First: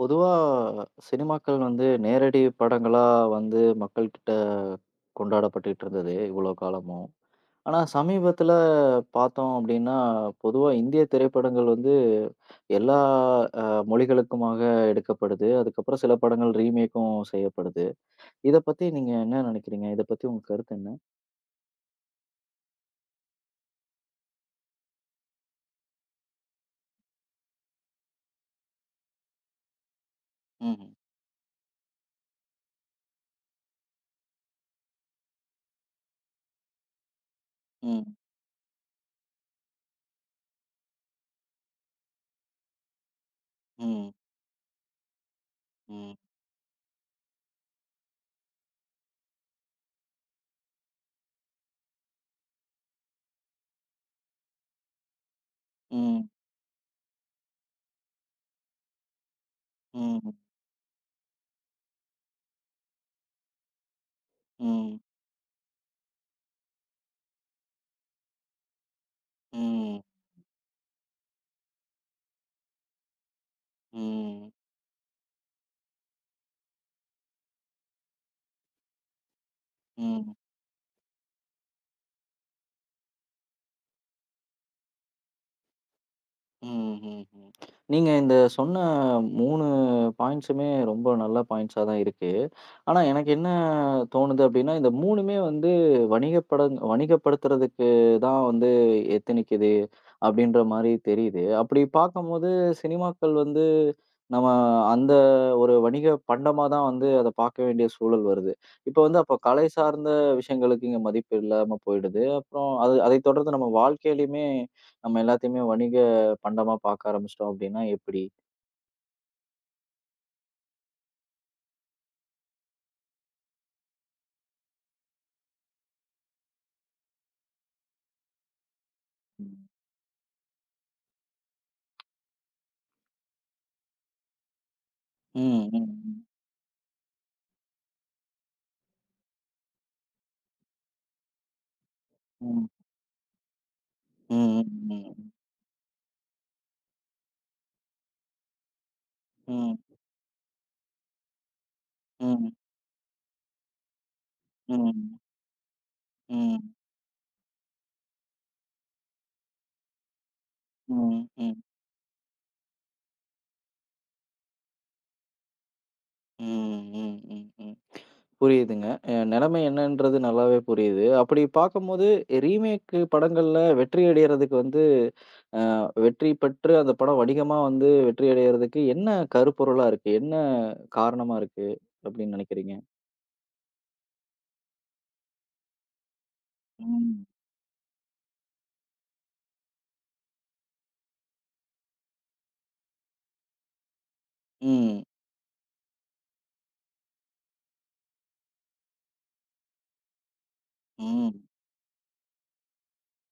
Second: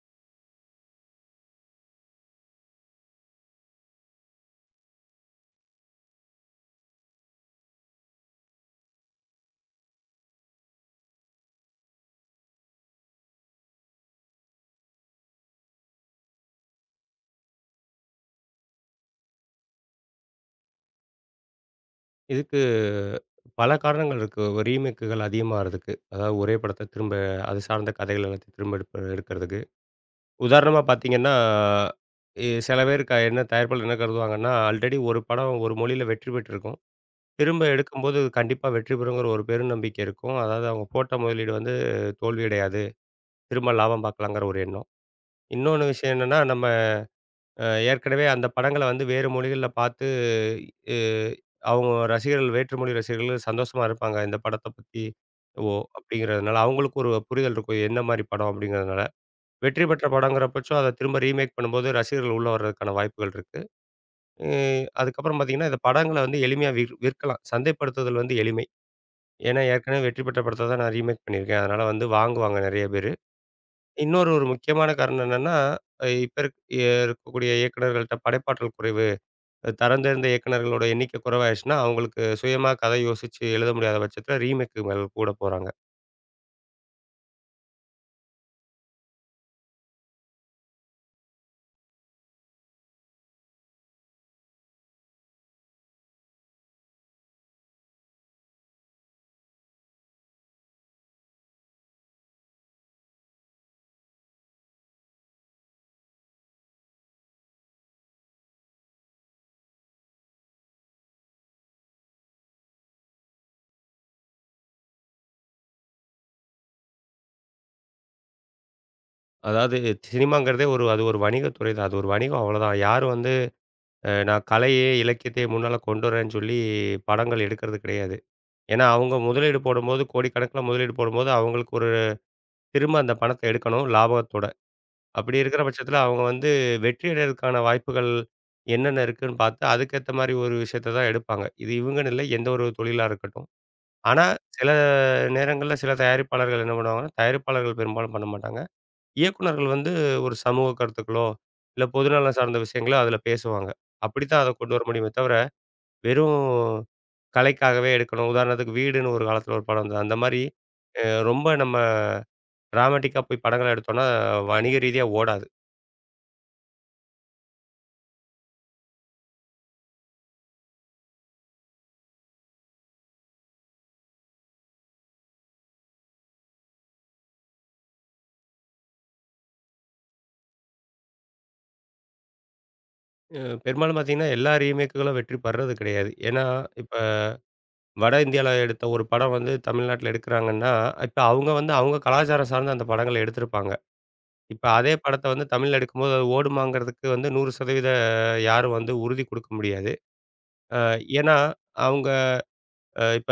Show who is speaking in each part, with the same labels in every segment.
Speaker 1: பொதுவா சினிமாக்கள் வந்து நேரடி படங்களா வந்து மக்கள்கிட்ட கொண்டாடப்பட்டுட்டு இருந்தது இவ்வளோ காலமும். ஆனா சமீபத்தில பார்த்தோம் அப்படின்னா, பொதுவா இந்திய திரைப்படங்கள் வந்து எல்லா அ மொழிகளுக்குமாக எடுக்கப்படுது. அதுக்கப்புறம் சில படங்கள் ரீமேக்கும் செய்யப்படுது. இத பத்தி நீங்க என்ன நினைக்கிறீங்க? இத பத்தி உங்க கருத்து என்ன?
Speaker 2: இதுக்கு பல காரணங்கள் இருக்கு. ரீமேக்குகள் அதிகமா வரதுக்கு. அதாவது ஒரே படத்த திரும்ப அது சார்ந்த கதைகள் எல்லாத்தையும் திரும்ப எடுக்கிறதுக்கு. உதாரணமா
Speaker 1: ம்ஹ்ம்.
Speaker 2: பார்த்தீங்கன்னா, சில பேர் என்ன தயாரிப்பாளர் என்ன கருதுவாங்கன்னா, ஆல்ரெடி ஒரு படம் ஒரு மொழியில வெற்றி பெற்றிருக்கும். திரும்ப
Speaker 1: ம்.
Speaker 2: எடுக்கும்போது கண்டிப்பா வெற்றி பெறுங்கிற ஒரு பெருநம்பிக்கை இருக்கும். அதாவது அவங்க போட்ட முதலீடு வந்து தோல்வியடையாது. திரும்ப லாபம்
Speaker 1: ம்.
Speaker 2: பார்க்கலாங்கிற ஒரு எண்ணம். இன்னொன்னு விஷயம்
Speaker 1: ம்.
Speaker 2: என்னன்னா, நம்ம ஏற்கனவே அந்த படங்கள வந்து வேறு மொழிகள்ல பார்த்து, எ அவங்க ரசிகர்கள் வேற்று மொழி ரசிகர்கள் சந்தோஷமா இருப்பாங்க. இந்த படத்த பத்தி, ஓ!
Speaker 1: ம்.
Speaker 2: அப்படிங்கிறதுனால அவங்களுக்கு ஒரு புரிதல் இருக்கும். என்ன மாரி படம் அப்படிங்கிறதுனால. வெற்றி பெற்ற
Speaker 1: ம்.
Speaker 2: படங்கிற பட்சம் அத திரும்ப ரீமேக் பண்ணும்போது ரசிகர்கள் உள்ள வர்றதுக்கான வாய்ப்புகள் இருக்கு. அ
Speaker 1: ம்.
Speaker 2: அதுக்கப்புறம் பார்த்தீங்கன்னா, இந்த படங்கள வந்து எளிமையா விற்கலாம். சந்தைப்படுத்துதல் வந்து எளிமை. ஏன்னா
Speaker 1: ம்.
Speaker 2: ஏற்கனவே வெற்றி பெற்ற படத்த தான் நான் ரீமேக் பண்ணியிருக்கேன். அதனால வந்து வாங்குவாங்க நெறைய பேரு. இன்னொரு
Speaker 1: ம்.
Speaker 2: முக்கியமான காரணம் என்னன்னா, இப்ப இருக்கக்கூடிய இயக்குனர்கள்ட்ட படைப்பாற்றல் குறைவு. அது தரம் தேர்ந்த
Speaker 1: ம்.
Speaker 2: இயக்குனர்களோட எண்ணிக்கை குறைவாயிருச்சுன்னா, அவங்களுக்கு சுயமா கதை யோசிச்சு எழுத முடியாத பட்சத்தில ரீமேக்கு மேல கூட போறாங்க.
Speaker 1: ம், ம், ம். நீங்க இந்த சொன்ன 3 பாயிண்ட்ஸுமே ரொம்ப நல்ல பாயிண்ட்ஸா தான் இருக்கு. ஆனா எனக்கு என்ன தோணுது அப்டின்னா, இந்த 3மே வந்து வணிகப்படுத்துறதுக்கு தான் வந்து எத்தனிக்குது அப்டின்ற மாரி தெரியுது. அப்டி பார்க்கும்போது சினிமாக்கள் வந்து நம்ம அந்த ஒரு வணிக பண்டமா தான் வந்து அத பார்க்க வேண்டிய சூழல் வருது. இப்ப வந்து அப்ப கலை சார்ந்த விஷயங்களுக்கு இங்க மதிப்பு இல்லாம போயிடுது. அப்புறம் அது அதைத் தொடர்ந்து நம்ம வாழ்க்கையிலயுமே நம்ம எல்லாத்தையுமே வணிக பண்டமா பார்க்க ஆரம்பிச்சிட்டோம் அப்படின்னா எப்படி?
Speaker 2: அதாவது சினிமாங்கிறதே ஒரு வணிகத் துறை தான். அது ஒரு வணிகம் அவ்வளோதான். யாரும் வந்து நான் கலையே, இலக்கியத்தையே முன்னால கொண்டு வரேன்னு சொல்லி படங்கள் எடுக்கிறது கிடையாது. ஏன்னா, அவங்க முதலீடு
Speaker 1: ம்,
Speaker 2: போடும்போது கோடிக்கணக்கில முதலீடு போடும்போது, அவங்களுக்கு ஒரு திரும்ப அந்த பணத்த எடுக்கணும் லாபத்தோட. அப்படி இருக்கிற
Speaker 1: ம்,
Speaker 2: பட்சத்தில அவங்க
Speaker 1: ம்,
Speaker 2: வந்து வெற்றி அடையறதுக்கான வாய்ப்புகள் என்னென்ன இருக்குன்னு பார்த்து, அதுக்கேத்த மாரி ஒரு விஷயத்த தான் எடுப்பாங்க. இது இவங்கன்னு இல்ல, எந்த ஒரு
Speaker 1: ம்,
Speaker 2: தொழிலா இருக்கட்டும். ஆனா,
Speaker 1: ம்,
Speaker 2: சில
Speaker 1: ம்,
Speaker 2: நேரங்கள்ல சில தயாரிப்பாளர்கள் என்ன பண்ணுவாங்கன்னா, தயாரிப்பாளர்கள் பெரும்பாலும் பண்ண மாட்டாங்க. இயக்குனர்கள்
Speaker 1: ம்,
Speaker 2: வந்து ஒரு சமூக கருத்துக்களோ, இல்ல பொதுநலம்
Speaker 1: ம்,
Speaker 2: சார்ந்த விஷயங்களோ அதில பேசுவாங்க. அப்படித்தான் அத கொண்டு
Speaker 1: ம்,
Speaker 2: வர முடியுமே
Speaker 1: ம்,
Speaker 2: தவிர, வெறும்
Speaker 1: ம்,
Speaker 2: கலைக்காகவே எடுக்கணும். உதாரணத்துக்கு வீடுன்னு ஒரு காலத்தில ஒரு படம் வந்தது. அந்த மாரி அ ரொம்ப
Speaker 1: ம்,
Speaker 2: நம்ம டிராமேட்டிக்கா போய் படங்கள எடுத்தோம்னா, வணிக ரீதியா ஓடாது.
Speaker 1: ம், ம். ம். புரியுதுங்க. நிலைமை என்னன்றது நல்லாவே புரியுது. அப்படி பார்க்கும்போது ரீமேக் படங்கள்ல வெற்றி அடையறதுக்கு வந்து அ வெற்றி பெற்று அந்த படம் வணிகமா வந்து வெற்றி அடையறதுக்கு என்ன கருப்பொருளா இருக்கு? என்ன காரணமா இருக்கு அப்படின்னு நினைக்கிறீங்க?
Speaker 2: பெரும்பாலும் பார்த்தீங்கன்னா, எல்லா ரீமேக்குகளும் வெற்றி பெறது கிடையாது. ஏன்னா, இப்ப
Speaker 1: ம்,
Speaker 2: வட இந்தியால எடுத்த ஒரு படம் வந்து தமிழ்நாட்டில எடுக்கிறாங்கன்னா, இப்ப அவங்க வந்து அவங்க கலாச்சாரம் சார்ந்த அந்த படங்கள எடுத்திருப்பாங்க. இப்ப அதே
Speaker 1: ம்,
Speaker 2: படத்த வந்து தமிழ்ல எடுக்கும்போது, அது ஓடுமாங்கிறதுக்கு வந்து 100% யாரும் வந்து உறுதி குடுக்க முடியாது. அ ஏன்னா,
Speaker 1: ம்,
Speaker 2: அவங்க இப்ப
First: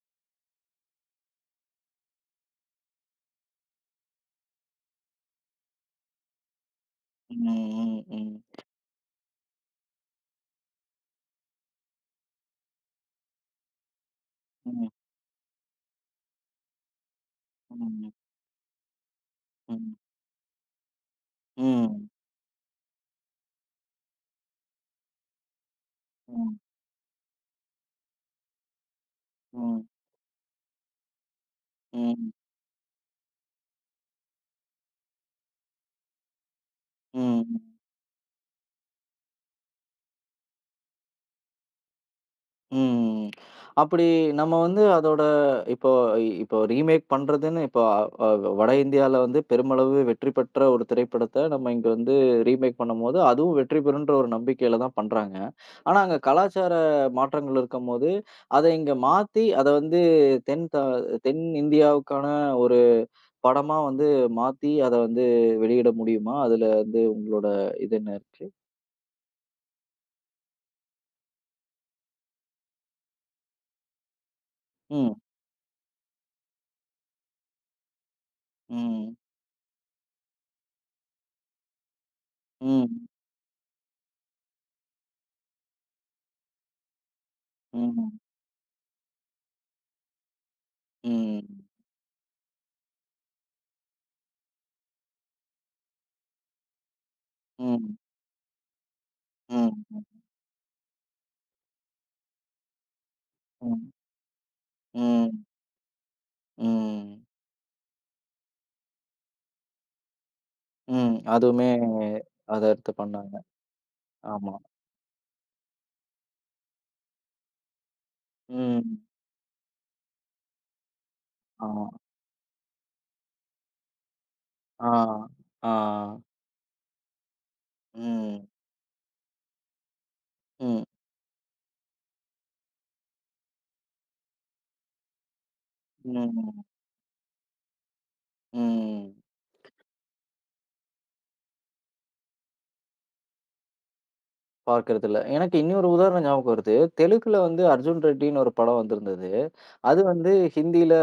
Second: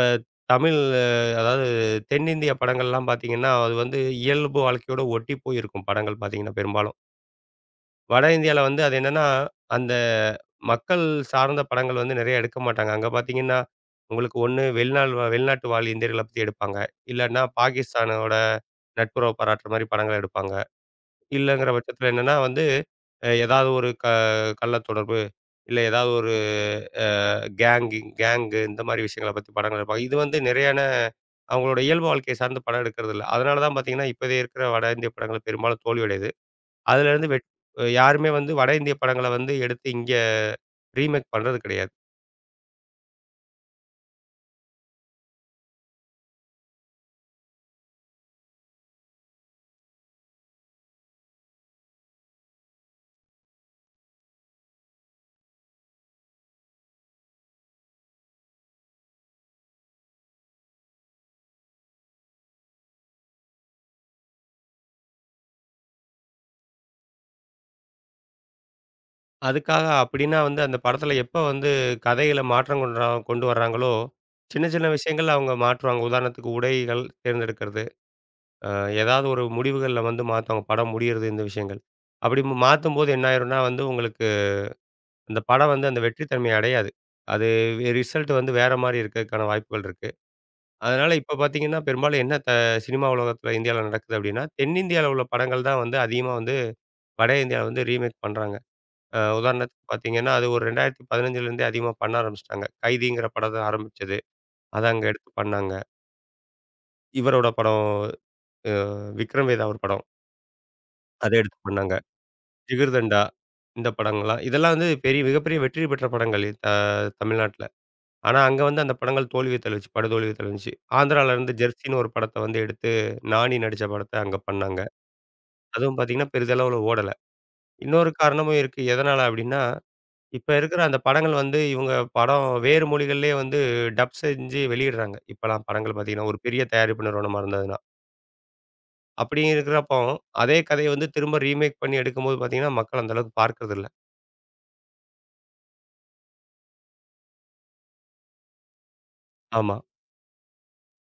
Speaker 2: தமிழ் அதாவது தென்னிந்திய படங்கள்லாம் பார்த்தீங்கன்னா, அது வந்து இயல்பு வாழ்க்கையோட ஒட்டி போயிருக்கும் படங்கள் பார்த்தீங்கன்னா பெரும்பாலும்.
Speaker 1: ம், ம்,
Speaker 2: வட
Speaker 1: ம்,
Speaker 2: இந்தியால வந்து அது என்னன்னா, அந்த மக்கள் சார்ந்த படங்கள் வந்து நெறைய எடுக்க மாட்டாங்க. அங்க பார்த்தீங்கன்னா, உங்களுக்கு ஒண்ணு
Speaker 1: ம்,
Speaker 2: வெளிநாட்டு வாழ் இந்தியர்கள பத்தி எடுப்பாங்க. இல்லன்னா
Speaker 1: ம்,
Speaker 2: பாகிஸ்தானோட நட்புறவு பாராட்டுற மாரி
Speaker 1: ம்.
Speaker 2: படங்கள் எடுப்பாங்க. இல்லங்கிற
Speaker 1: ம்.
Speaker 2: பட்சத்தில என்னன்னா வந்து, ஏதாவது ஒரு கள்ள தொடர்பு, இல்ல ஏதாவது ஒரு
Speaker 1: ம்.
Speaker 2: அ கேங்கு இந்த மாரி விஷயங்கள பத்தி படங்கள்
Speaker 1: ம்.
Speaker 2: எடுப்பாங்க. இது வந்து நிறையான அவங்களோட இயல்பு
Speaker 1: ம்.
Speaker 2: வாழ்க்கைய சார்ந்து படம் எடுக்கிறதில்ல. அதனால தான் பார்த்தீங்கன்னா, இப்போதைய இருக்கிற வட இந்திய படங்கள் பெரும்பாலும் தோல்வியடையுது. அதிலேருந்து வெட்
Speaker 1: ம்.
Speaker 2: யாருமே வந்து வட இந்திய படங்கள வந்து எடுத்து இங்க ரீமேக் பண்றது கிடையாது.
Speaker 1: ம். அப்படி நம்ம வந்து அதோட இப்போ இப்போ ரீமேக் பண்றதுன்னு இப்போ அ வட இந்தியால வந்து பெருமளவு வெற்றி பெற்ற ஒரு திரைப்படத்த நம்ம இங்க வந்து ரீமேக் பண்ணும்போது, அதுவும் வெற்றி பெறும்ன்ற ஒரு நம்பிக்கையில தான் பண்றாங்க. ஆனா, அங்க கலாச்சார மாற்றங்கள் இருக்கும்போது, அத இங்க மாத்தி அத வந்து தென் த தென் இந்தியாவுக்கான ஒரு படமா வந்து மாத்தி அத வந்து வெளியிட முடியுமா? அதுல வந்து உங்களோட இது என்ன இருக்கு?
Speaker 2: அதுக்காக அப்படின்னா வந்து அந்த படத்தில எப்ப வந்து கதைகள மாற்றம் கொண்டு வர்றாங்களோ, சின்ன சின்ன
Speaker 1: ம்.
Speaker 2: விஷயங்கள்ல அவங்க மாற்றுவாங்க. உதாரணத்துக்கு உடைகள் தேர்ந்தெடுக்கிறது. அ
Speaker 1: ம்.
Speaker 2: ஏதாவது ஒரு முடிவுகள்ல வந்து மாத்துவாங்க. படம் முடியிறது இந்த விஷயங்கள். அப்படி
Speaker 1: ம்,
Speaker 2: மாத்தும்போது என்ன ஆயிரும்னா வந்து உங்களுக்கு அந்த படம் வந்து அந்த வெற்றி தன்மைய அடையாது. அது
Speaker 1: ம்,
Speaker 2: ரிசல்ட் வந்து வேற மாரி இருக்கிறதுக்கான வாய்ப்புகள் இருக்கு. அதனால இப்ப
Speaker 1: ம்,
Speaker 2: பார்த்தீங்கன்னா, பெரும்பாலும் என்ன சினிமா உலகத்தில இந்தியால நடக்குது அப்படின்னா, தென்னிந்தியால உள்ள படங்கள் தான் வந்து அதிகமா வந்து வட இந்தியால வந்து
Speaker 1: ம்,
Speaker 2: ரீமேக் பண்றாங்க.
Speaker 1: ம்,
Speaker 2: உதாரணத்துக்கு பார்த்தீங்கன்னா, அது ஒரு 2015லேருந்தே அதிகமா பண்ண ஆரம்பிச்சுட்டாங்க. கைதிங்கிற படம் தான்
Speaker 1: ம்,
Speaker 2: ஆரம்பிச்சது. அத அங்க எடுத்து
Speaker 1: ம்,
Speaker 2: பண்ணாங்க.
Speaker 1: ம்,
Speaker 2: இவரோட படம் அ விக்ரம் வேதா ஒரு படம்.
Speaker 1: ம்.
Speaker 2: அத எடுத்து
Speaker 1: அதுவுமே
Speaker 2: பண்ணாங்க.
Speaker 1: அத எடுத்து
Speaker 2: ஜிகர்தண்டா
Speaker 1: பண்ணாங்க.
Speaker 2: இந்த படங்கள்லாம்.
Speaker 1: ஆமா.
Speaker 2: இதெல்லாம் வந்து பெரிய மிகப்பெரிய வெற்றி பெற்ற படங்கள் தமிழ்நாட்ல. ஆனா, அங்க வந்து அந்த
Speaker 1: ம்.
Speaker 2: படங்கள் தோல்விய தழுவிச்சு, படுதோல்விய தழுவிச்சு. ஆந்திரால இருந்து
Speaker 1: ஆமா.
Speaker 2: ஜெர்சின்னு ஒரு படத்த வந்து எடுத்து, நானி நடிச்ச படத்த அங்க பண்ணாங்க.
Speaker 1: ஆ, ஆ.
Speaker 2: அதுவும் பார்த்தீங்கன்னா, பெரிதளவுல ஓடல. இன்னொரு
Speaker 1: ம்,
Speaker 2: காரணமும் இருக்கு. எதனால அப்டின்னா, இப்ப இருக்கிற
Speaker 1: ம்,
Speaker 2: அந்த படங்கள் வந்து இவங்க படம் வேறு மொழிகள்லயே வந்து டப் செஞ்சு வெளியிடுறாங்க. இப்பலாம் படங்கள் பார்த்தீங்கன்னா, ஒரு பெரிய
Speaker 1: ம்,
Speaker 2: தயாரிப்பு நிறுவனமா இருந்ததுன்னா.
Speaker 1: ம்.
Speaker 2: அப்படி இருக்கிறப்போ, அதே கதைய வந்து திரும்ப ரீமேக் பண்ணி எடுக்கும்போது பார்த்தீங்கன்னா, மக்கள் அந்த அளவுக்கு பார்க்கறதில்ல.
Speaker 1: பார்க்கறதில்ல. எனக்கு இன்னொரு உதாரணம் ஞாபகம் வருது. தெலுங்குல வந்து அர்ஜுன் ரெட்டின்னு ஒரு படம் வந்திருந்தது.
Speaker 2: ஆமா,
Speaker 1: அது வந்து ஹிந்தியில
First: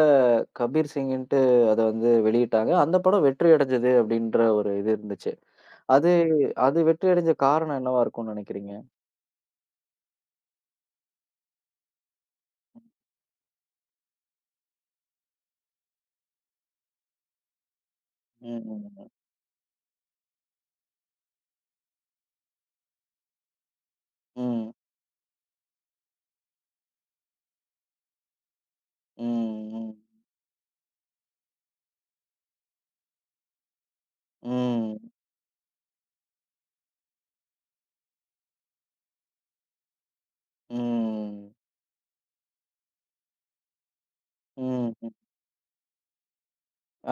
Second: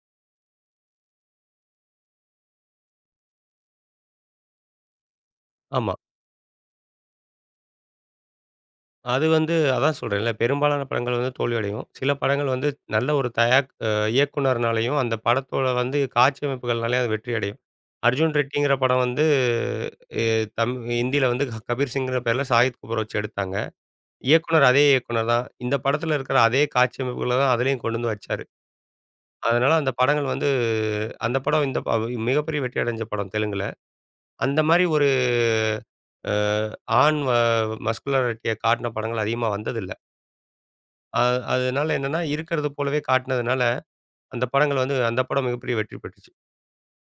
Speaker 1: கபீர் சிங்குன்ட்டு அத வந்து வெளியிட்டாங்க. அந்த படம் வெற்றி அடைஞ்சது அப்படின்ற ஒரு இது இருந்துச்சு.
Speaker 2: ஆமா.
Speaker 1: அது அது வெற்றி அடைஞ்ச காரணம் என்னவா இருக்கும்னு நினைக்கிறீங்க?
Speaker 2: அது வந்து அதான் சொல்றேன்ல, பெரும்பாலான படங்கள் வந்து தோல்வியடையும். சில படங்கள் வந்து நல்ல ஒரு தயாக் அ இயக்குனர்னாலயும், அந்த படத்தோட வந்து காட்சி அமைப்புகள்னாலயும் அது வெற்றி அடையும். அர்ஜுன் ரெட்டிங்கிற படம்
Speaker 1: ம்.
Speaker 2: வந்து எ தம் ஹிந்தியில வந்து கபீர் சிங்குங்கிற பேர்ல சாகித் கபூர வச்சு எடுத்தாங்க. இயக்குனர்
Speaker 1: ம்.
Speaker 2: அதே இயக்குனர் தான். இந்த படத்துல இருக்கிற அதே காட்சி அமைப்புகள தான் அதுலயும் கொண்டு வந்து வச்சாரு.
Speaker 1: ம்.
Speaker 2: அதனால அந்த
Speaker 1: ம்.
Speaker 2: படங்கள் வந்து அந்த படம் இந்த ப மிகப்பெரிய வெற்றி அடைஞ்ச படம் தெலுங்குல.
Speaker 1: ம்.
Speaker 2: அந்த மாரி ஒரு
Speaker 1: ம்.
Speaker 2: அ ஆண் வ மஸ்குலரிட்டிய காட்டின படங்கள் அதிகமா வந்ததில்ல. அ
Speaker 1: ம்.
Speaker 2: அதனால என்னன்னா, இருக்கிறது போலவே காட்டுனதுனால, அந்த படங்கள்
Speaker 1: ம்.
Speaker 2: வந்து அந்த படம் மிகப்பெரிய வெற்றி பெற்றுச்சு.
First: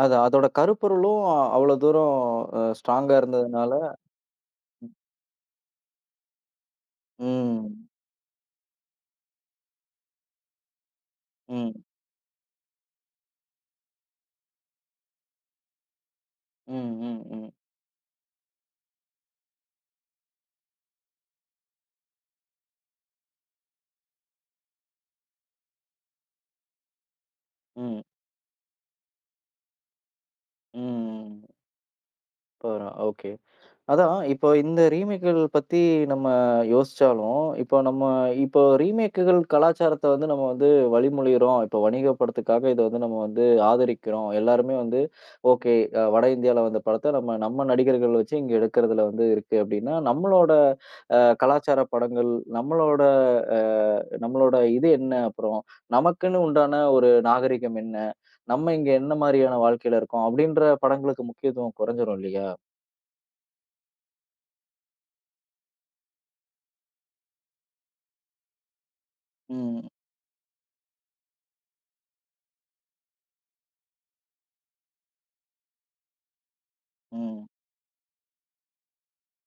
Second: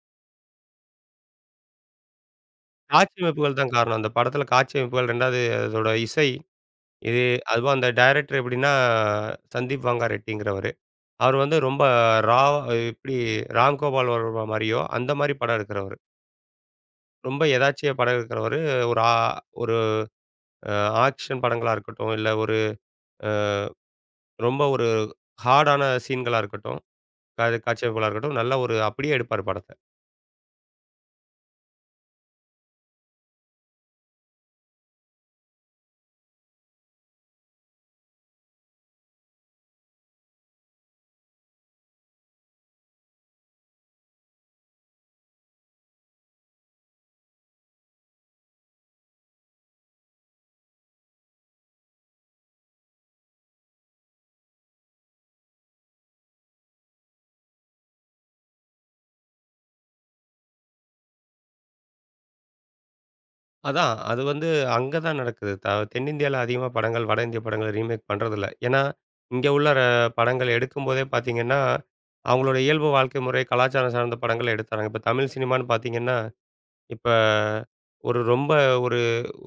Speaker 1: அதான் அதோட கருப்பொருளும் அவ்ளோ தூரம் ஸ்ட்ராங்கா
Speaker 2: காட்சி அமைப்புகள் தான்
Speaker 1: இருந்ததுனால
Speaker 2: காரணம். அந்த படத்தில காட்சி அமைப்புகள் 2வது அதோட இசை, இது அதுவும்
Speaker 1: ம்.
Speaker 2: அந்த டைரக்டர் எப்படின்னா, சந்தீப் வாங்கா ரெட்டிங்கிறவரு. அவர் வந்து ரொம்ப
Speaker 1: ம்.
Speaker 2: ராவா எப்படி ராம்கோபால் வர்மா மாரியோ, அந்த மாரி படம் எடுக்கிறவரு.
Speaker 1: ம். ம்.
Speaker 2: ரொம்ப
Speaker 1: ம்.
Speaker 2: எதார்ச்சியா படம் எடுக்கிறவரு. ஒரு ஆ ஒரு அ ஆக்ஷன் படங்களா இருக்கட்டும், இல்ல ஒரு அ ரொம்ப ஒரு ஹார்டான சீன்களா இருக்கட்டும், காட்சி
Speaker 1: ம்.
Speaker 2: அமைப்புகளா இருக்கட்டும், நல்ல ஒரு அப்படியே எடுப்பாரு படத்த.
Speaker 1: ம். பரவா- ஓகே. அதான். இப்போ இந்த ரீமேக்குகள் பத்தி நம்ம யோசிச்சாலும், இப்போ நம்ம இப்போ ரீமேக்குகள் கலாச்சாரத்த வந்து நம்ம வந்து வழிமொழியிறோம். இப்போ வணிக படத்துக்காக இத வந்து நம்ம வந்து ஆதரிக்கிறோம். எல்லாருமே வந்து ஓகே வட இந்தியால வந்த படத்த நம்ம நம்ம நடிகர்கள் வச்சு இங்க எடுக்கிறதுல வந்து இருக்கு அப்டின்னா, நம்மளோட கலாச்சார படங்கள், நம்மளோட அ நம்மளோட இது என்ன அப்புறம்? நமக்குன்னு உண்டான ஒரு நாகரிகம் என்ன? நம்ம இங்க என்ன மாரியான வாழ்க்கையில இருக்கோம்? அப்டின்ற படங்களுக்கு முக்கியத்துவம் குறைஞ்சிரும் இல்லையா?
Speaker 2: அதான். அது வந்து அங்க தான் நடக்குது. தென்னிந்தியால அதிகமா படங்கள் வட இந்திய படங்கள ரீமேக் பண்றதில்ல. ஏன்னா, இங்க உள்ள
Speaker 1: ம்,
Speaker 2: படங்கள் எடுக்கும்போதே பார்த்தீங்கன்னா, அவங்களோட இயல்பு வாழ்க்கை முறை, கலாச்சாரம் சார்ந்த படங்கள எடுத்தாங்க. இப்ப தமிழ் சினிமான்னு பார்த்தீங்கன்னா, இப்ப
Speaker 1: ம்.
Speaker 2: ஒரு ரொம்ப ஒரு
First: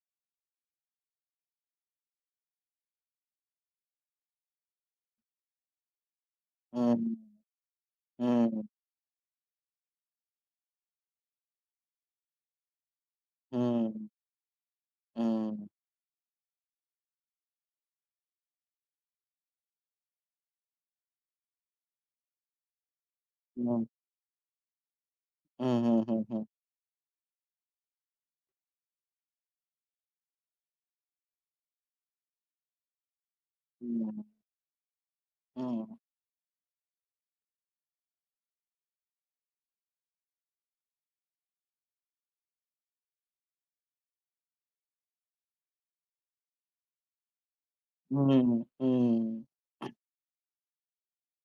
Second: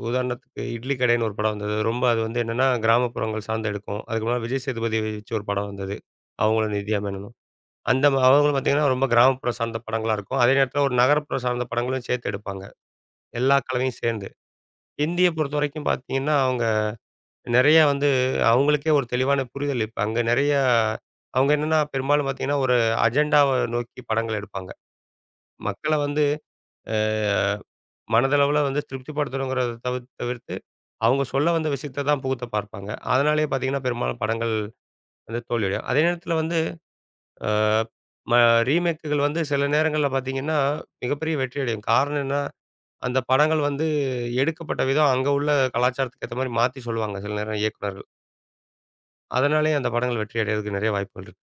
Speaker 2: உதாரணத்துக்கு இட்லி கடைன்னு ஒரு படம் வந்தது. ரொம்ப அது வந்து என்னன்னா, கிராமப்புறங்கள் சார்ந்து எடுக்கும். அதுக்கு முன்னால விஜய் சேதுபதி வச்சு ஒரு படம் வந்தது. அவங்களும் நித்யா
Speaker 1: హ్మ్.
Speaker 2: மேனனும். அந்த ம அவங்களும்
Speaker 1: హ్మ్.
Speaker 2: பார்த்தீங்கன்னா, ரொம்ப கிராமப்புறம் சார்ந்த படங்களா இருக்கும். அதே நேரத்தில ஒரு நகரப்புறம் சார்ந்த படங்களும் சேர்த்து எடுப்பாங்க. எல்லா
Speaker 1: హ్మ్.
Speaker 2: கலவையும் சேர்ந்து. இந்திய
Speaker 1: హ్మ్.
Speaker 2: பொறுத்தவரைக்கும் பார்த்தீங்கன்னா, அவங்க நெறையா வந்து அவங்களுக்கே ஒரு தெளிவான புரிதல் இப்ப அங்க நெறையா அவங்க என்னன்னா பெரும்பாலும் பார்த்தீங்கன்னா, ஒரு அஜெண்டாவ
Speaker 1: హ్మ్.
Speaker 2: நோக்கி படங்கள் எடுப்பாங்க. மக்கள வந்து
Speaker 1: ஹுஹுஹுஹு.
Speaker 2: அ மனதளவுல வந்து திருப்திப்படுத்தணுங்கிறத தவிர்த்து, அவங்க சொல்ல வந்த விஷயத்த தான் புகுத்த பார்ப்பாங்க. அதனாலேயே பார்த்தீங்கன்னா, பெரும்பாலும்
Speaker 1: ம்.
Speaker 2: படங்கள் வந்து தோல்வியடையும்.
Speaker 1: ம்.
Speaker 2: அதே நேரத்தில வந்து அ ம ரீமேக்குகள் வந்து சில நேரங்கள்ல பார்த்தீங்கன்னா, மிகப்பெரிய வெற்றி அடையும். காரணம் என்னன்னா, அந்த படங்கள் வந்து எடுக்கப்பட்ட விதம் அங்க உள்ள கலாச்சாரத்துக்கு ஏத்த மாரி மாத்தி சொல்லுவாங்க சில நேரம் இயக்குனர்கள்.
Speaker 1: ம். ம். ம், ம், ம்.
Speaker 2: அதனாலேயே அந்த படங்கள் வெற்றி அடையறதுக்கு நெறைய வாய்ப்புகள் இருக்கு.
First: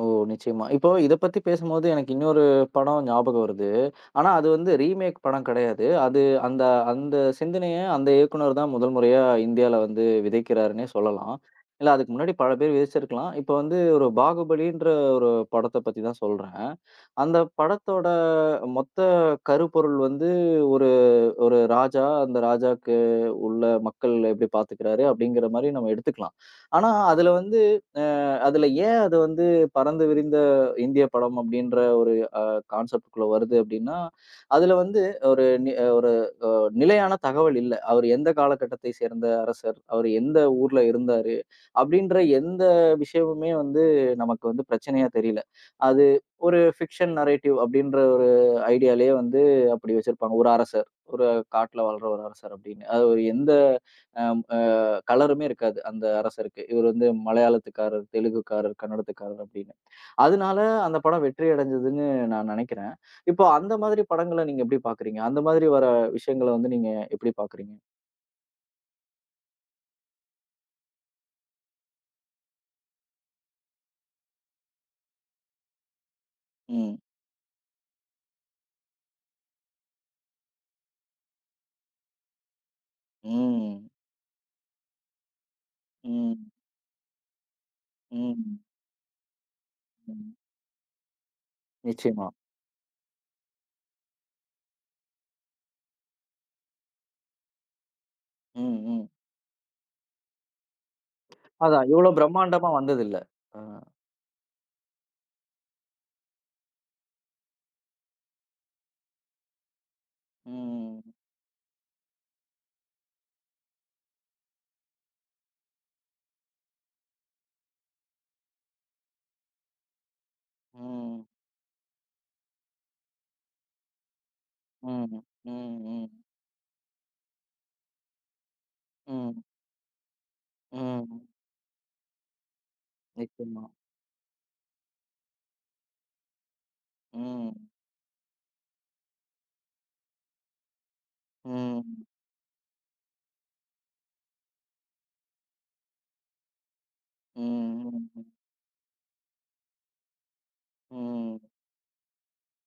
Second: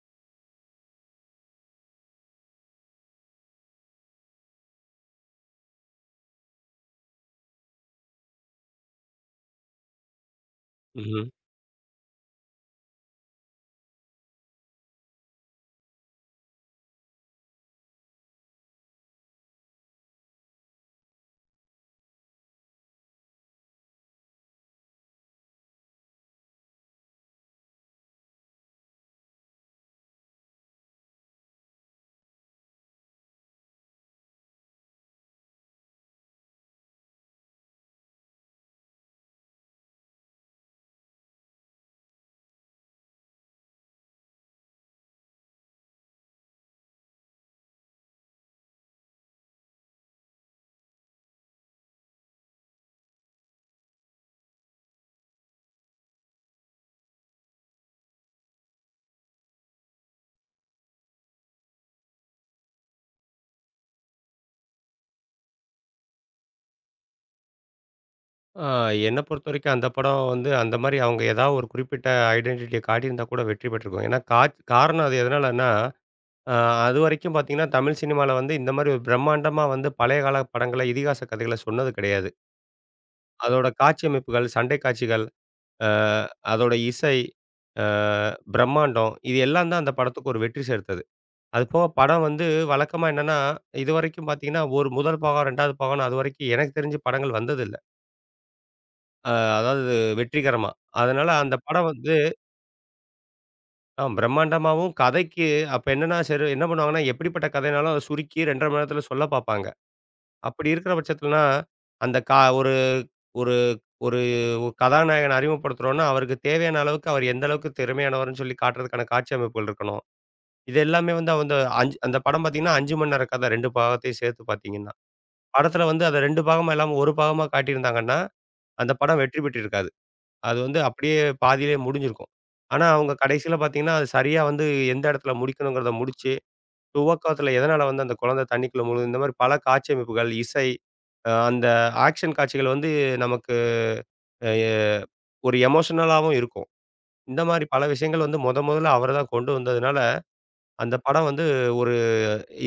Speaker 1: ஓ! நிச்சயமா. இப்போ இத பத்தி பேசும்போது எனக்கு இன்னொரு படம் ஞாபகம் வருது. ஆனா அது வந்து ரீமேக் படம் கிடையாது. அது அந்த அந்த சிந்தனைய அந்த இயக்குனர் தான் முதல் முறையா இந்தியால வந்து விதைக்கிறாருன்னே
Speaker 2: ம்ஹ்ம்.
Speaker 1: சொல்லலாம். இல்ல அதுக்கு முன்னாடி பல பேர் விதைச்சிருக்கலாம். இப்ப வந்து ஒரு பாகுபலின்ற ஒரு படத்த பத்தி தான் சொல்றேன். அந்த படத்தோட மொத்த கருப்பொருள் வந்து ஒரு ஒரு ராஜா, அந்த ராஜாக்கு உள்ள மக்கள் எப்படி பார்த்துக்கிறாரு அப்படிங்கிற மாரி நம்ம எடுத்துக்கலாம். ஆனா, அதுல வந்து அ அதுல ஏன் அது வந்து பரந்து விரிந்த இந்திய படம் அப்படின்ற ஒரு கான்செப்ட் குள்ள வருது அப்படின்னா, அதுல வந்து ஒரு நி நிலையான தகவல் இல்ல. அவர் எந்த காலகட்டத்தை சேர்ந்த அரசர், அவர் எந்த ஊர்ல இருந்தாரு, அப்படின்ற எந்த விஷயமுமே வந்து நமக்கு வந்து பிரச்சனையா தெரியல. அது ஒரு ஃபிக்ஷன் நரேட்டிவ் அப்படின்ற ஒரு ஐடியாலயே வந்து அப்படி வச்சிருப்பாங்க. ஒரு அரசர், ஒரு காட்டுல வாழ்ற ஒரு அரசர் அப்படின்னு. அது ஒரு எந்த அம் அ கலருமே இருக்காது அந்த அரசருக்கு. இவர் வந்து மலையாளத்துக்காரர், தெலுங்குக்காரர், கன்னடத்துக்காரர் அப்படின்னு. அதனால அந்த படம் வெற்றி அடைஞ்சதுன்னு நான் நெனைக்கிறேன். இப்போ அந்த மாதிரி படங்கள நீங்க எப்படி பார்க்குறீங்க? அந்த மாதிரி வர விஷயங்கள வந்து நீங்க எப்படி பார்க்குறீங்க?
Speaker 2: ஆ என்ன பொறுத்தவரைக்கும் அந்த படம் வந்து அந்த மாரி அவங்க ஏதாவது ஒரு குறிப்பிட்ட ஐடென்டிட்டிய காட்டியிருந்தா கூட வெற்றி பெற்றிருக்கும். ஏன்னா காரணம் அது எதனாலன்னா, அ
Speaker 1: ம்.
Speaker 2: அதுவரைக்கும் பார்த்தீங்கன்னா, தமிழ் சினிமால வந்து இந்த மாரி ஒரு பிரம்மாண்டமா வந்து பழைய கால படங்கள, இதிகாச கதைகள சொன்னது கிடையாது. அதோட
Speaker 1: ம்.
Speaker 2: காட்சி அமைப்புகள், சண்டை காட்சிகள், அ
Speaker 1: ம்.
Speaker 2: அதோட இசை, அ
Speaker 1: ம்.
Speaker 2: பிரம்மாண்டம் இது எல்லாம் தான் அந்த படத்துக்கு
Speaker 1: ம்.
Speaker 2: ஒரு வெற்றி சேர்த்தது. அது போக படம்
Speaker 1: நிச்சயமா.
Speaker 2: வந்து வழக்கமா என்னன்னா, இதுவரைக்கும் பார்த்தீங்கன்னா, ஒரு முதல் பாகம், 2வது பாகம்ன்னு அதுவரைக்கும் எனக்கு தெரிஞ்சு படங்கள் வந்ததில்ல.
Speaker 1: ம். ம்.
Speaker 2: அ அதாவது வெற்றிகரமா. அதனால அந்த படம்
Speaker 1: அதான் இவ்ளோ
Speaker 2: வந்து
Speaker 1: பிரம்மாண்டமா வந்ததில்ல. அ.
Speaker 2: பிரம்மாண்டமாவும் கதைக்கு அப்ப என்னன்னா, சரி என்ன பண்ணுவாங்கன்னா, எப்படிப்பட்ட கதைனாலும் அத சுருக்கி 2 1/2 மணி நேரத்தில சொல்ல பார்ப்பாங்க. அப்படி இருக்கிற
Speaker 1: ம்.
Speaker 2: பட்சத்துலனா, அந்த கா ஒரு ஒரு ஒரு கதாநாயகன அறிமுகப்படுத்துறோம்னா, அவருக்கு தேவையான அளவுக்கு அவர் எந்த அளவுக்கு திறமையானவர்ன்னு சொல்லி காட்டுறதுக்கான காட்சி அமைப்புகள் இருக்கணும். இது எல்லாமே
Speaker 1: ம்.
Speaker 2: வந்து அந்த படம் பார்த்தீங்கன்னா, 5 மணி நேர கதை 2 பாகத்தையும் சேர்த்து பார்த்தீங்கன்னா.
Speaker 1: ம். ம்.
Speaker 2: படத்துல வந்து
Speaker 1: ம்.
Speaker 2: அத 2 பாகமா இல்லாம 1 பாகமா காட்டியிருந்தாங்கன்னா, அந்த படம் வெற்றி
Speaker 1: ம்.
Speaker 2: பெற்றிருக்காது. அது வந்து அப்படியே
Speaker 1: ம்.
Speaker 2: பாதியிலேயே முடிஞ்சிருக்கும். ஆனா, அவங்க கடைசியில
Speaker 1: நிச்சயமா.
Speaker 2: பார்த்தீங்கன்னா, அது சரியா வந்து எந்த இடத்துல முடிக்கணுங்கிறத முடிச்சு, துவக்கத்துல
Speaker 1: ம்.
Speaker 2: எதனால வந்து அந்த குழந்தை தண்ணிக்குள்ள முழுகுது, இந்த மாரி பல காட்சியமைப்புகள், இசை, அந்த
Speaker 1: ம்.
Speaker 2: ஆக்ஷன் காட்சிகள் வந்து நமக்கு எ ஒரு எமோஷனலாவும் இருக்கும். இந்த மாரி பல
Speaker 1: ம்.
Speaker 2: விஷயங்கள்
Speaker 1: ம்.
Speaker 2: வந்து மொதல்ல அவர் தான் கொண்டு வந்ததுனால, அந்த படம்
Speaker 1: ம்.
Speaker 2: வந்து ஒரு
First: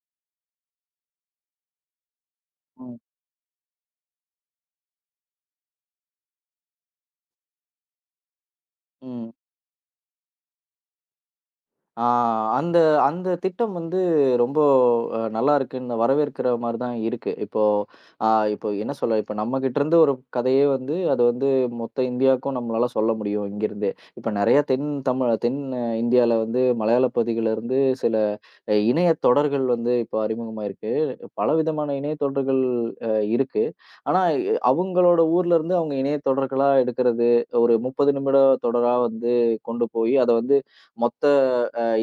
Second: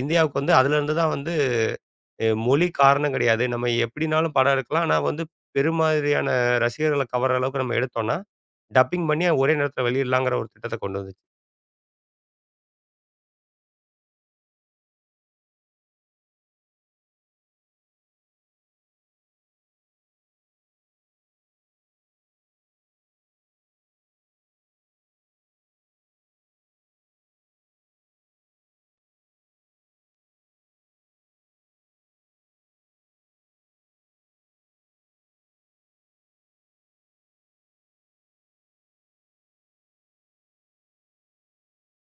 Speaker 2: இந்தியாவுக்கு வந்து அதிலிருந்து தான் வந்து மொழி
Speaker 1: ம்.
Speaker 2: காரணம் கிடையாது. நம்ம எப்படினாலும் படம் எடுக்கலாம். ஆனா வந்து பெருமாதிரியான ரசிகர்கள கவர்ற அளவுக்கு நம்ம எடுத்தோம்னா, டப்பிங் பண்ணி
Speaker 1: ம்.
Speaker 2: ஒரே நேரத்தில வெளியிடலாங்கிற ஒரு திட்டத்த கொண்டு வந்துச்சு.
Speaker 1: ஆ அந்த அந்த திட்டம் வந்து ரொம்ப நல்லா இருக்குன்னு வரவேற்கிற மாரி தான் இருக்கு. இப்போ அ இப்போ என்ன சொல்ல, இப்போ நம்மகிட்ட இருந்து ஒரு கதையே வந்து அது வந்து மொத்த இந்தியாவுக்கும் நம்மளால சொல்ல முடியும் இங்கிருந்தே. இப்ப நெறைய தென் தமிழ் தென் இந்தியால வந்து மலையாள பகுதிகள்ல இருந்து சில இணைய தொடர்கள் வந்து இப்போ அறிமுகமாயிருக்கு. பலவிதமான இணைய தொடர்கள் அ இருக்கு. ஆனா அவங்களோட ஊர்ல இருந்து அவங்க இணைய தொடர்களா எடுக்கிறது, ஒரு 30 நிமிட தொடரா வந்து கொண்டு போய் அத வந்து மொத்த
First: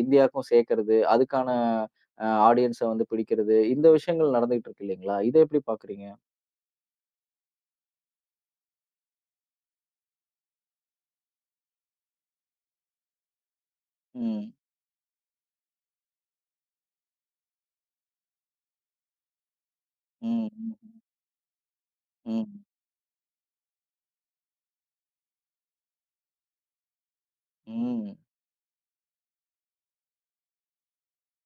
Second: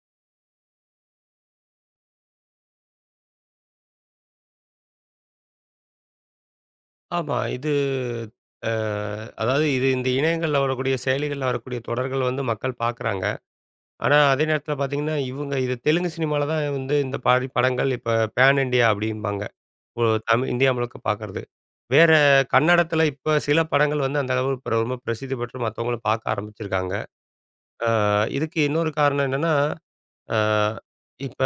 Speaker 1: இந்தியாவுக்கும் சேர்க்கறது, அதுக்கான ஆடியன்ஸ வந்து பிடிக்கிறது, இந்த விஷயங்கள் நடந்துகிட்டு இருக்கு இல்லைங்களா? இத எப்படி பார்க்குறீங்க?
Speaker 2: ஆமா. இது அ அதாவது இது இந்த இணையங்கள்ல வரக்கூடிய செயலிகள்ல வரக்கூடிய தொடர்கள் வந்து மக்கள் பார்க்குறாங்க. ஆனா அதே
Speaker 1: ம்.
Speaker 2: நேரத்தில பார்த்தீங்கன்னா, இவங்க இது தெலுங்கு சினிமால தான் வந்து இந்த பாதி படங்கள் இப்ப பேன் இண்டியா அப்படிம்பாங்க. ஒ தமிழ் இந்தியா
Speaker 1: ம்.
Speaker 2: முழுக்க பார்க்கறது. வேற
Speaker 1: ம்.
Speaker 2: கன்னடத்தில இப்ப சில படங்கள் வந்து அந்த அளவு இப்ப ரொம்ப பிரசித்தி பெற்று மத்தவங்களும் பார்க்க ஆரம்பிச்சிருக்காங்க. ஆ
Speaker 1: ம்.
Speaker 2: இதுக்கு இன்னொரு காரணம் என்னன்னா, ஆ இப்ப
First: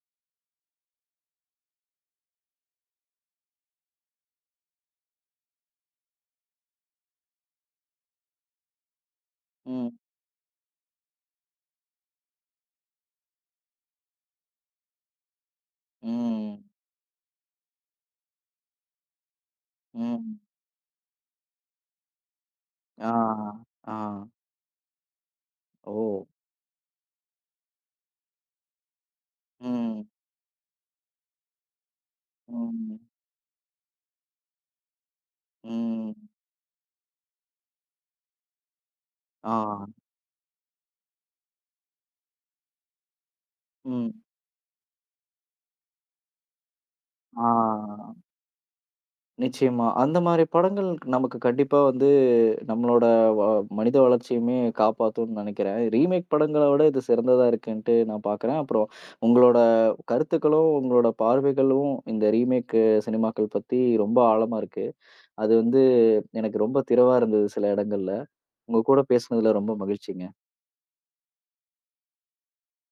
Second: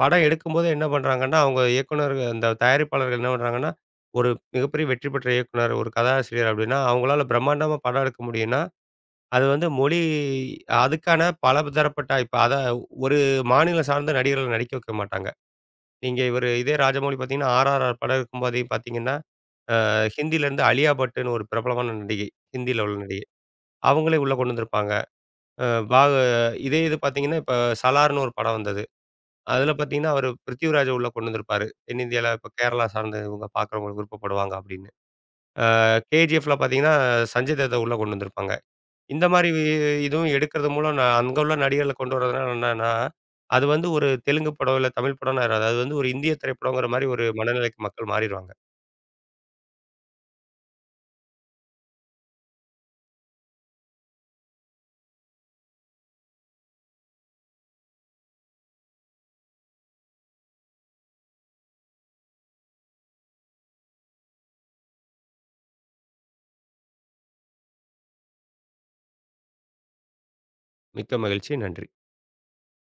Speaker 2: படம் எடுக்கும்போது என்ன பண்றாங்கன்னா, அவங்க இயக்குனர்கள் அந்த தயாரிப்பாளர்கள் என்ன பண்றாங்கன்னா, ஒரு மிகப்பெரிய வெற்றி பெற்ற இயக்குனர், ஒரு கதாசிரியர் அப்படின்னா, அவங்களால பிரம்மாண்டமா படம் எடுக்க முடியும்னா, அது வந்து
Speaker 1: ம்.
Speaker 2: மொழி அதுக்கான பலதரப்பட்ட இப்ப அத ஒரு மாநிலம் சார்ந்த நடிகர்கள நடிக்க வைக்க மாட்டாங்க. நீங்க இவரு
Speaker 1: ம்.
Speaker 2: இதே ராஜமௌழி பார்த்தீங்கன்னா, RRR படம் இருக்கும்போதே பார்த்தீங்கன்னா,
Speaker 1: ம்.
Speaker 2: ஹிந்தியிலேருந்து அலியா பட்டுன்னு ஒரு பிரபலமான நடிகை, ஹிந்தியில உள்ள
Speaker 1: ஆ.
Speaker 2: நடிகை.
Speaker 1: ஆ.
Speaker 2: அவங்களே உள்ள கொண்டு வந்திருப்பாங்க. அ
Speaker 1: ஓ!
Speaker 2: பாக இதே இது பார்த்தீங்கன்னா, இப்ப சலார்ன்னு ஒரு படம் வந்தது. அதில
Speaker 1: ம்.
Speaker 2: பார்த்தீங்கன்னா, அவரு பிருத்திவிராஜ உள்ள கொண்டு வந்திருப்பாரு. தென்னிந்தியால இப்ப கேரளா
Speaker 1: ம்.
Speaker 2: சார்ந்த இவங்க பார்க்குறவங்களுக்கு விருப்பப்படுவாங்க அப்படின்னு.
Speaker 1: ம்.
Speaker 2: KGFல பார்த்தீங்கன்னா, சஞ்சய் தத்த உள்ள கொண்டு வந்திருப்பாங்க. இந்த மாரி
Speaker 1: ஆ.
Speaker 2: இதுவும் எடுக்கிறது மூலம் நான் அங்க உள்ள நடிகர்கள கொண்டு வரதுனால என்னன்னா, அது வந்து ஒரு
Speaker 1: ம்.
Speaker 2: தெலுங்கு படம், இல்ல தமிழ் படம்ன்னு ஆயிராது. அது வந்து ஒரு இந்திய திரைப்படங்கிற மாரி ஒரு மனநிலைக்கு மக்கள்
Speaker 1: ஆ.
Speaker 2: மாறிருவாங்க.
Speaker 1: நிச்சயமா. அந்த மாரி படங்கள் நமக்கு கண்டிப்பா வந்து நம்மளோட வ மனித வளர்ச்சியுமே காப்பாத்தும்னு நினைக்கிறேன். ரீமேக் படங்கள விட இது சிறந்ததா இருக்குன்ட்டு நான் பார்க்குறேன். அப்புறம் உங்களோட கருத்துக்களும், உங்களோட பார்வைகளும் இந்த ரீமேக் சினிமாக்கள் பத்தி ரொம்ப ஆழமா இருக்கு. அது வந்து எனக்கு ரொம்ப திரவா இருந்தது சில இடங்கள்ல. உங்க கூட பேசுனதுல ரொம்ப மகிழ்ச்சிங்க.
Speaker 2: மிக்க மகிழ்ச்சி. நன்றி.